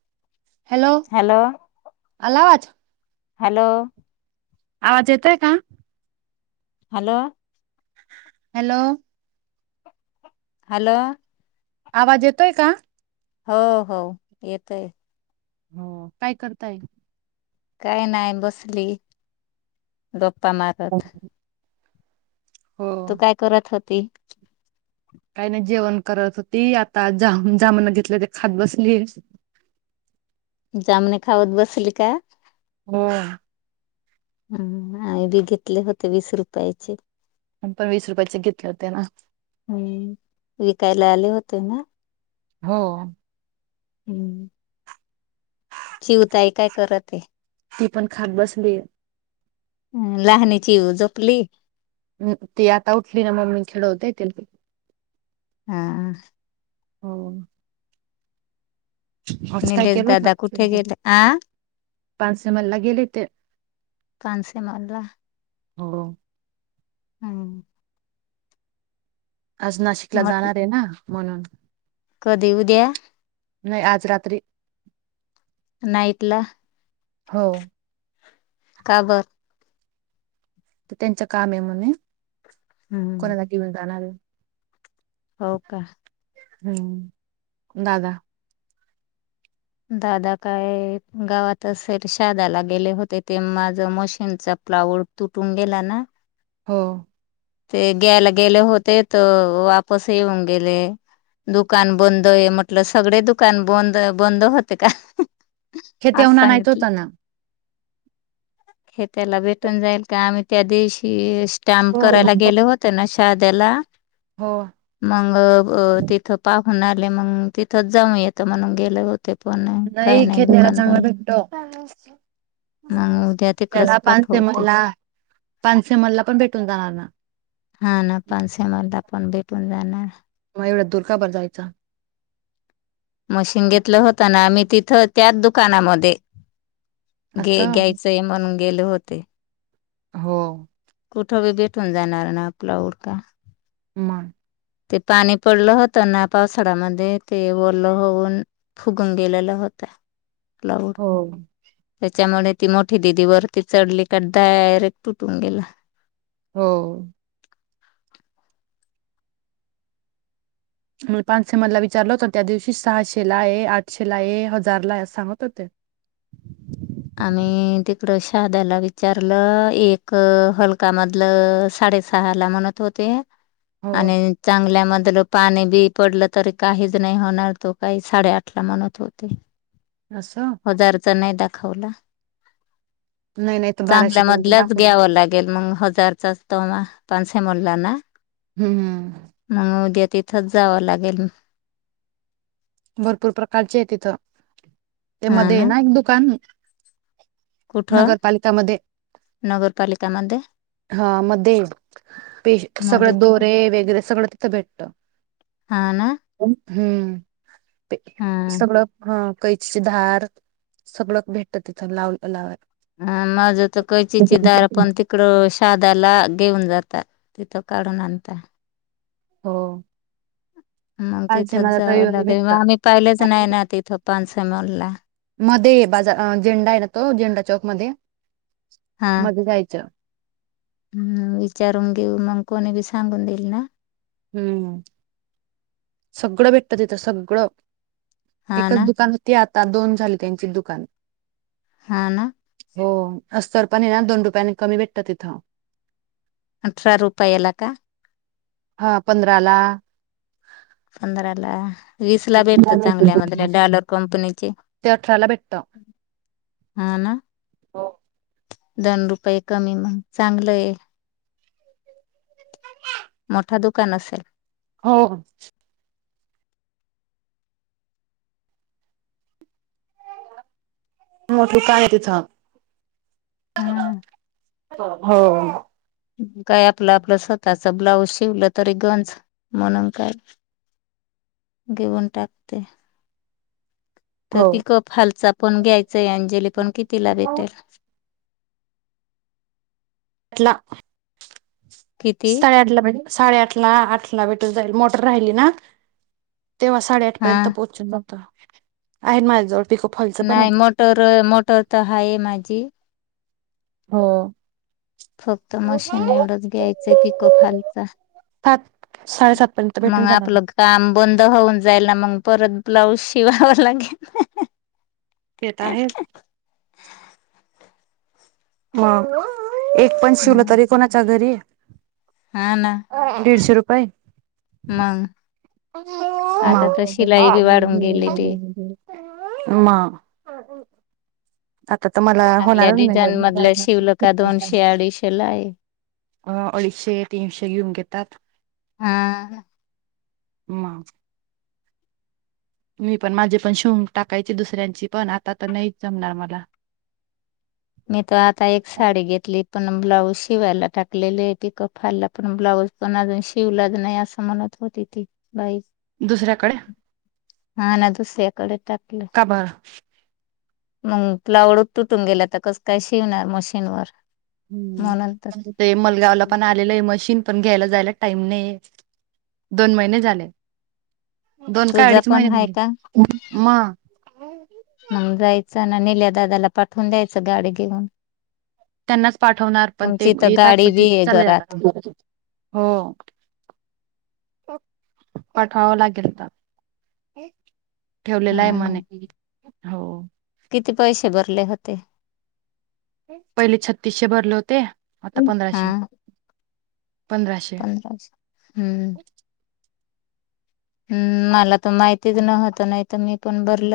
[inaudible] Hello आला आवाज. Hello. आवाज येतोय का? हॅलो. हॅलो. हॅलो. आवाज येतोय का? हो हो येतय. हो काय करताय? काही नाही बसली. गप पा माारत. हो ते काही नाही जेवण करत होती. आता जा जामणा घेतले ते खात बसली. जामणी खावत बसली का. हो. हम्म आणि बी घेतले होते वीस रुपयाचे. आम्ही पण वीस रुपयाचे घेतले होते ना. हम्म विकायला [unintelligible] हो. हम्म. चिऊ ताई काय करत आहे. ती पण खात बसलीये. ह लहाणीची जपली ती आता उठली ना ममी खेळवते तिला. हं. हो. आज काय निलेश केलं दादा कुठे होत गेले. आ पानसीमलला गेले ते कानसे मलला हो. हम्म. आज नाशिकला मग जाणार आहे ना. म्हणून. कधी उद्या? नाही आज रात्री. नाईट ला. हो. का बर? तर त्यांच्या कामे म्हने. हम्म कोणाला घेऊन जाणार आहे. हो का. हम्म दादा. दादा काय गावात असेल. शहराला गेले होते, ते माझ मशीनचा प्लावड तुटून गेला ना. हो ते ग्याला गेले होते तर वापस येऊन गेले दुकान बंद हे म्हटलं सगडे दुकान बंद बंद होते का? असं खेतीवणा आणायच सांगितले होता ना हे त्येला भेटून जाईल का आम्ही त्या दिवशी स्टँम हो करायला गेल होते ना दादाला हो मग अ तिथं पाप म्हणाली मग तिथंच जाऊ येतं म्हणून गेले होते पण काही नाही खेत्याला दुकान चांगला बंद भटतो. स मग उद्या तिकडच त्याला पान से पाठवते मलला पान से मलला पण भेटून जाणार ना हा ना पानसेमलला पण भेटून जाणार मग एवढ्या दुरका भर जायचा. थं त्या दुकानामध्ये घे असं घ्यायचंय म्हणून गेले होत ते हो कुठं बी भेटून जाणार ना प्लाऊड का? माग ते पाणी पडलं होतं ना पावसाळ्यामध्ये ते ओलं होऊन फुगून गेलेल होत. प्लाऊड हो त्याच्यामुळे ती मोठी दिदी वरती चढली तर डायरेक्ट तुटून गेला हो म पाचशे मधला विचारलं तर त्या दिवशी सहाशे ला आहे आठशे ला आहे हजार ला आहे अस सांगत होते. आम्ही तिकडं शहाद्याला विचारलं एक हलका मधलं साडेसहा ला म्हणत होते. हो आणि चांगल्यामध्ये लं पाणी बी पडलं तरी काहीच नाही होणार तो काही साडेआठ ला म्हणत होती अस त नाही दाखवला नाही नाही तर बाराशे पर्यंत चांगल्यामधल्याच दाखव घ्यावं लागेल मग हजारचाचतमा पांशे मोल्ला ना हम्म हम्म मग उद्या तिथंच जावं लागेल भरपूर प्रकारचे तिथ ते मध्ये ना एक दुकान कुठं नगरपालिकामध्ये नगरपालिकामध्ये हा मध्ये पेज सगळ मध्ये मध्ये दोरे वगैरे सगळ तिथ भेटत हा ना. हम्म. ते हा सगळं हा. कैची धार सगळं भेटत तिथं लाव लावाया. हा माझ तर कैचीची दार पण तिकडं शात. दला घेऊन जातात तिथं काढून आणता. हो. मग पाचशे तिथंच मला जावं रविवारी लागेल मग भेटत आम्ही पाहिलेच नाही ना तिथं. पान समोरला मधे बाजा -अ झेंडा आहे ना तो झेंडा चौक मध्ये हा मधे जायचं. हम्म विचारून घेऊ मग कोणी बी सांगून देईल ना. हम्म. सगळं भेटतं तिथं सगळं. हा ना एकच दुकान होतं त्यात. आता दोन झाले त्यांचे दुकान. हा ना. हो अस्तर पण आहे ना दोन रुपयाने कमी भेटत तिथं. अठरा रुपयाला का? हां पंधरा ला. पंधराला विसला भेटत चांगल्या मधल्या डॉलर कंपनीचे ते अठराला भेटत हा ना. दोन रुपये कमी मग चांगलंय. मोठा दुकान असेल, हो हो. मोठू काय आहे तिथं? हा [inaudible] हो हो. काय आपलं आपलं स्वतःच ब्लाऊज शिवलं तरी, गंज म्हणून काय घेऊन टाकते? तर हो ती [unintelligible] हालचाल पण घ्याय. सई अंजली पण कितीला भेटल? अला. किती साडे आठला भेटतात. साडे आठ ला आठ ला भेटून जाईल मोटर राहिली ना. तेव्हा हा साडेआठपर्यंत पोहोचून नव्हत. आहेत माझ्याजवळ पिको फॉलचं पण आहे नाही मोटर -मोटर तर हाय माझी हो फक्त मशीन एवढंच घ्यायचंय पिको फॉलच- सात साडेसात पर्यंत भेटून मग जाणार आपलं काम बंद होऊन जाईल ना मंग परत ब्लाऊज शिवावा लागेल ते त आहेच हम एक पण शिवलं तरी कोणाच्या घरी हा ना दीडशे रुपये मग आता तर शिलाई [inaudible] बी वाढून गेलेली. म चांगल्या डिझाईन मधल्या शिवलका नाही दोनशे अडीचशे ला आहे अं अडीचशे तीनशे घेऊन घेतात हा मग मी पण माझे पण शुंग टाकायचे दुसऱ्यांची पण आता तर नाहीच जमणार मला मी त आता एक साडी घेतली पण ब्लाऊज शिवायला टाकलेली ती कफाला पण ब्लाऊज पण अजून शिवलाच नाही असं म्हणत होती ती बाई दुसऱ्याकडे हा दुस्याकडे ट खबर मग आपलावडत तुटून गेल्या तर च काय शिवणार मशीनवर म्हणून तर हम् ते मलगावला पण आलेलं आहे मशीन पण घ्यायला जायला टाईम नाही दोन महिने झाले दोन का तुझा अडीच पण हाय महिन्याते का? म हम मग जायचं ना नल्या दादाला पाठवून द्यायचं गाडी घेऊन त्यांनाच पाठवणार पण ते तुमची तर येतात गाडी पण बी आहे चाले घरात जातात हो पठावा लागेलता ठेवलेला आहे हा ना मने हो बले होते पहिले छत्तीसशे भरले होते आता हा पंधराशे पंधराशे पंधरा स हम्म हम्म मला त माहितीच नव्हत नाही तर मी पण भरल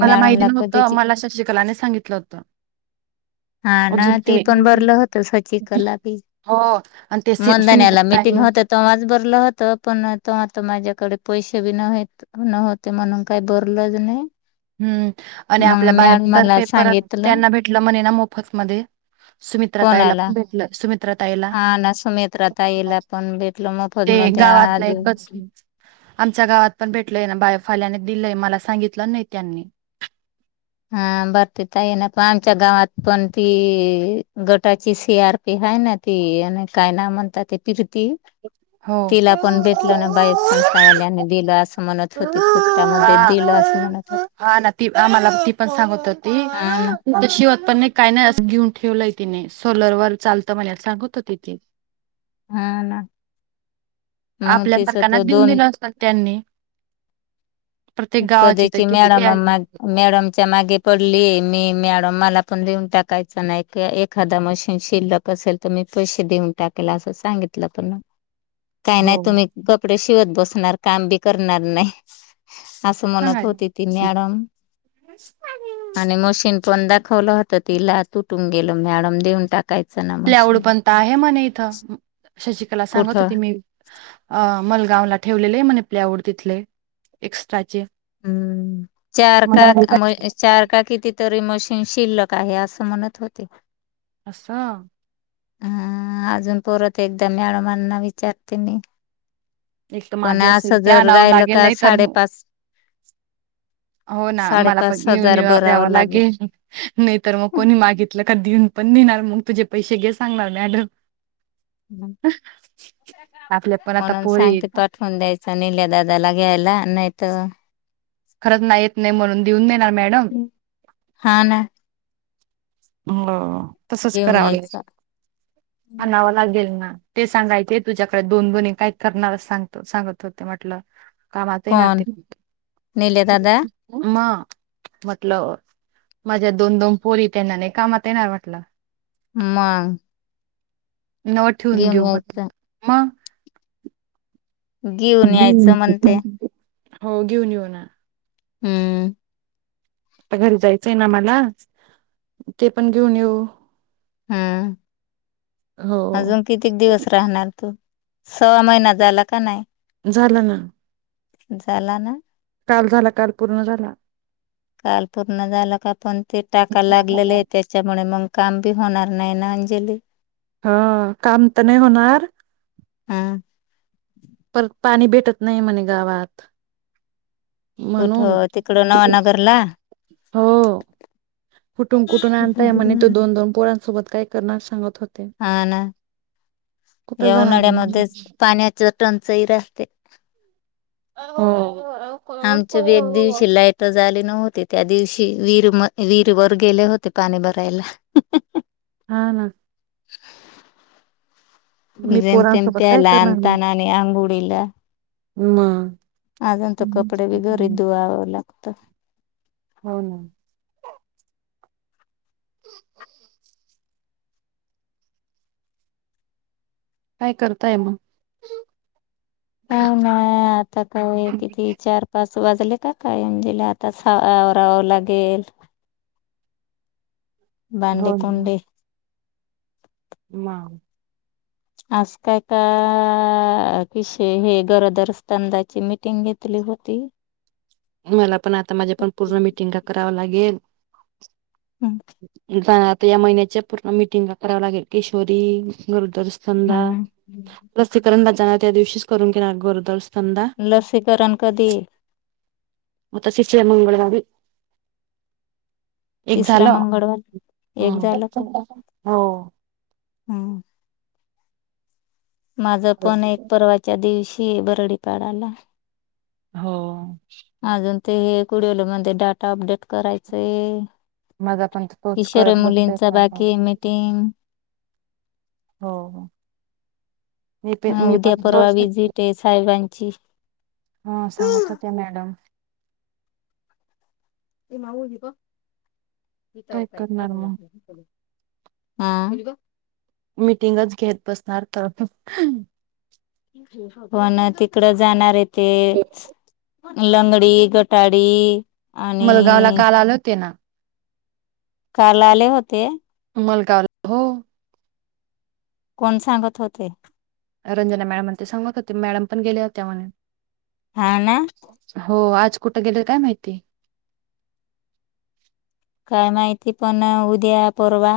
मला माहिती नव्हतं मला शशिकलाने सांगितलं होतं हा ना अजून ते ती पण बरल होत सची कलाबी हो आणि ते सि- सुमित मधण्याला मिटिंग पाहिलं होत तेव्हाच बरल होत पण तेव्हा तो माझ्या तकडे पैसे बी न न होते म्हणून काही बरलच नाही हम्म आणि मग आपल्या बाहेर तर मॅडमाला पेपर सांगितलं त्यांना भेटलं म्हणे मोफत मधे सुमित्रा ताईला कोणाला पण भेटल हा ना सुमित्रताईला पण भेटल मोफत ते मध्ये गावात अजून एकच आमच्या गावात पण भेटलय ना बा फाल्याने दिलंय मला सांगितलं नाही त्यांनी हा बरं ते त आहे ना पण आमच्या गावात पण ती गटाची सी आर पी आहे ना ती आणि काय ना म्हणतात ते ति त हो तिला पण भेटल ना बाईब संस्थावाल्यानी दिलं असं म्हणत होती फुकटा मधे दिल असं म्हणत होत. हा ना ती आम्हाला ती सांगत होती तशी. पण काय नाही अस घेऊन ठेवलंय तिने सोलर वर चालतं म्हणे सांगत होती ति. हा ना मग आपल्या तिच सारकाना तो देऊन दोन दिलं असतात त्यांनी. प्रत्येक गावाची तर कधीची किती मॅडम आहे मॅडमच्या मागे पडली मी. मॅडम मला पण लिहून टाकायचं नाही एखादा मशीन शिल्लक असेल तर मी पैसे देऊन टाकल असं सांगितलं पण. काय हो नाही तुम्ही कपडे शिवत बसणार काम बी करणार नाही. असं म्हणत सांगाय होती ती न मॅडम आणि मशीन पण दा... दाखवलं होतं तिला तुटून गेल मॅडम देऊन टाक प्लाऊड पणंत आहे मणे इथं शशिकाला सांगत कुठं होती मी मल... गावला ठेवले आहे म्हणे प्लाऊड तिथले एक्स्ट्राचे. हम्म चार का म चार का किती तरी मशीन... शिल्लक आहे असं म्हणत होते. असा. हा अजून परत एकदा मॅडमांना विचारते मी. एक तर पण माझ्या असेल असं ते जर आणावं राहिल लागेल का नाही तर साडेपाच... हो ना मला पण साडेपाच घेऊन हजार यावं भरावं लागेल नाही तर मग कोणी मागितलं देऊन.... पण देणार मग तुझे पैसे घे सांगणार मॅडम.... आपल्या पण आता म्हणून पोरी सांगते पाठवून द्यायच निल्या दादाला घ्यायला नाही. तर... खरंच नाही येत नाही म्हणून देऊन देणार मॅडम.. हा ना हो. तसच घेऊन कराव यायचा आणावं लागेल ना. ते सांगायचे तुझ्याकडे दोन बोणी काय करणार सांगतो सांगत होते म्हटलं. कामाात कोण नाते निले दादा म.... म्हटल माझ्या दोन दोन पोरी... त्यांना नाही कामात येणार वाटलं. मग. नव ठेवून घेऊन घेऊ म यायचं मग. घेऊन यायचं म्हणते. हो घेऊन येऊ ना. हम्म आता घरी जायचंय ना मला ते पण घेऊन येऊ हम्म हो अजून कितीक दिवस राहणार तू स्वा महिना झाला का नाही झाला ना झाला ना काल झाला काल पूर्ण झाला काल पूर्ण झालं का पण ते टाका लागलेले आहे त्याच्यामुळे मग काम बी होणार नाही ना अंजली हा काम तर नाही होणार हम् प पाणी भेटत नाही म्हणे गावात म्हणून कुठं तिकडं नवानगरला हो कुठून कुठून आणताय म्हणे तो दोन दोन पोरां सोबत काय करणार सांगत होते हा ना कुठं या जाणार उन्हाळ्यामध्ये पाण्याच टंचही राहते हो आमचे बी एक दिवशी लाईट झाली नव्हती त्या दिवशी विीर वर वर गेले होते पाणी भरायला हा ना मी जेम तेम पोरांसोबत काय त्याला अता ना आणि अंगुळी अला हम् अंतु कपडे बिघरद्ववला वक्त हो ना काय करताय मग नाही नाही आता का किती चार पाच वाजले का काय अंजीला आता आरावावं लागेल बाांडिकंडी म आज काय का विषय हे गरोदर स्तंदाची मीटिंग घेतली होती मला पण आता माझ्या पण पूर्ण मिटिंगा कराव लागेल हम्म बा या महिन्याच्या पूर्ण मिटिंगला करावं लागेल किशोरी दुरदर्शन द लसीकरण द त्या दिवशी करून स्तनदा लसीकरण कधी म शिशर मंगळारी एक तिसरा झालं मंगळवार एक हो हम्म माझं पण एक परवाच्या दिवशी ह बरोडी पाडाला हो हज ते कुडवल मध्ये डाटा अपडेट करायचंय माझा पण तोच कशर् करत बसतोय मुलींचा काय बाकी काय मीटिंग हो मी प ह मी उद्या पण परवा तोच विजिट आहे साहेबांची प े हा सांगत होत्या मॅडम ते माऊ आली बग हिताव काय काही प करणार मग नाही हा मिीटिंगच घेत बसणार तर पण तिकडं जाणार आहे ते लंगडी गटाडी मुलगावला आणि काल आल होते ना काल आले होते मलगावला हो कोण सांगत होते रंजना मॅडम ते सांगत होते मॅडम पण गेले होत्या म्ह हा ना हो आ कुठ गेले काय माहिती काय माहिती पण उद्या परवा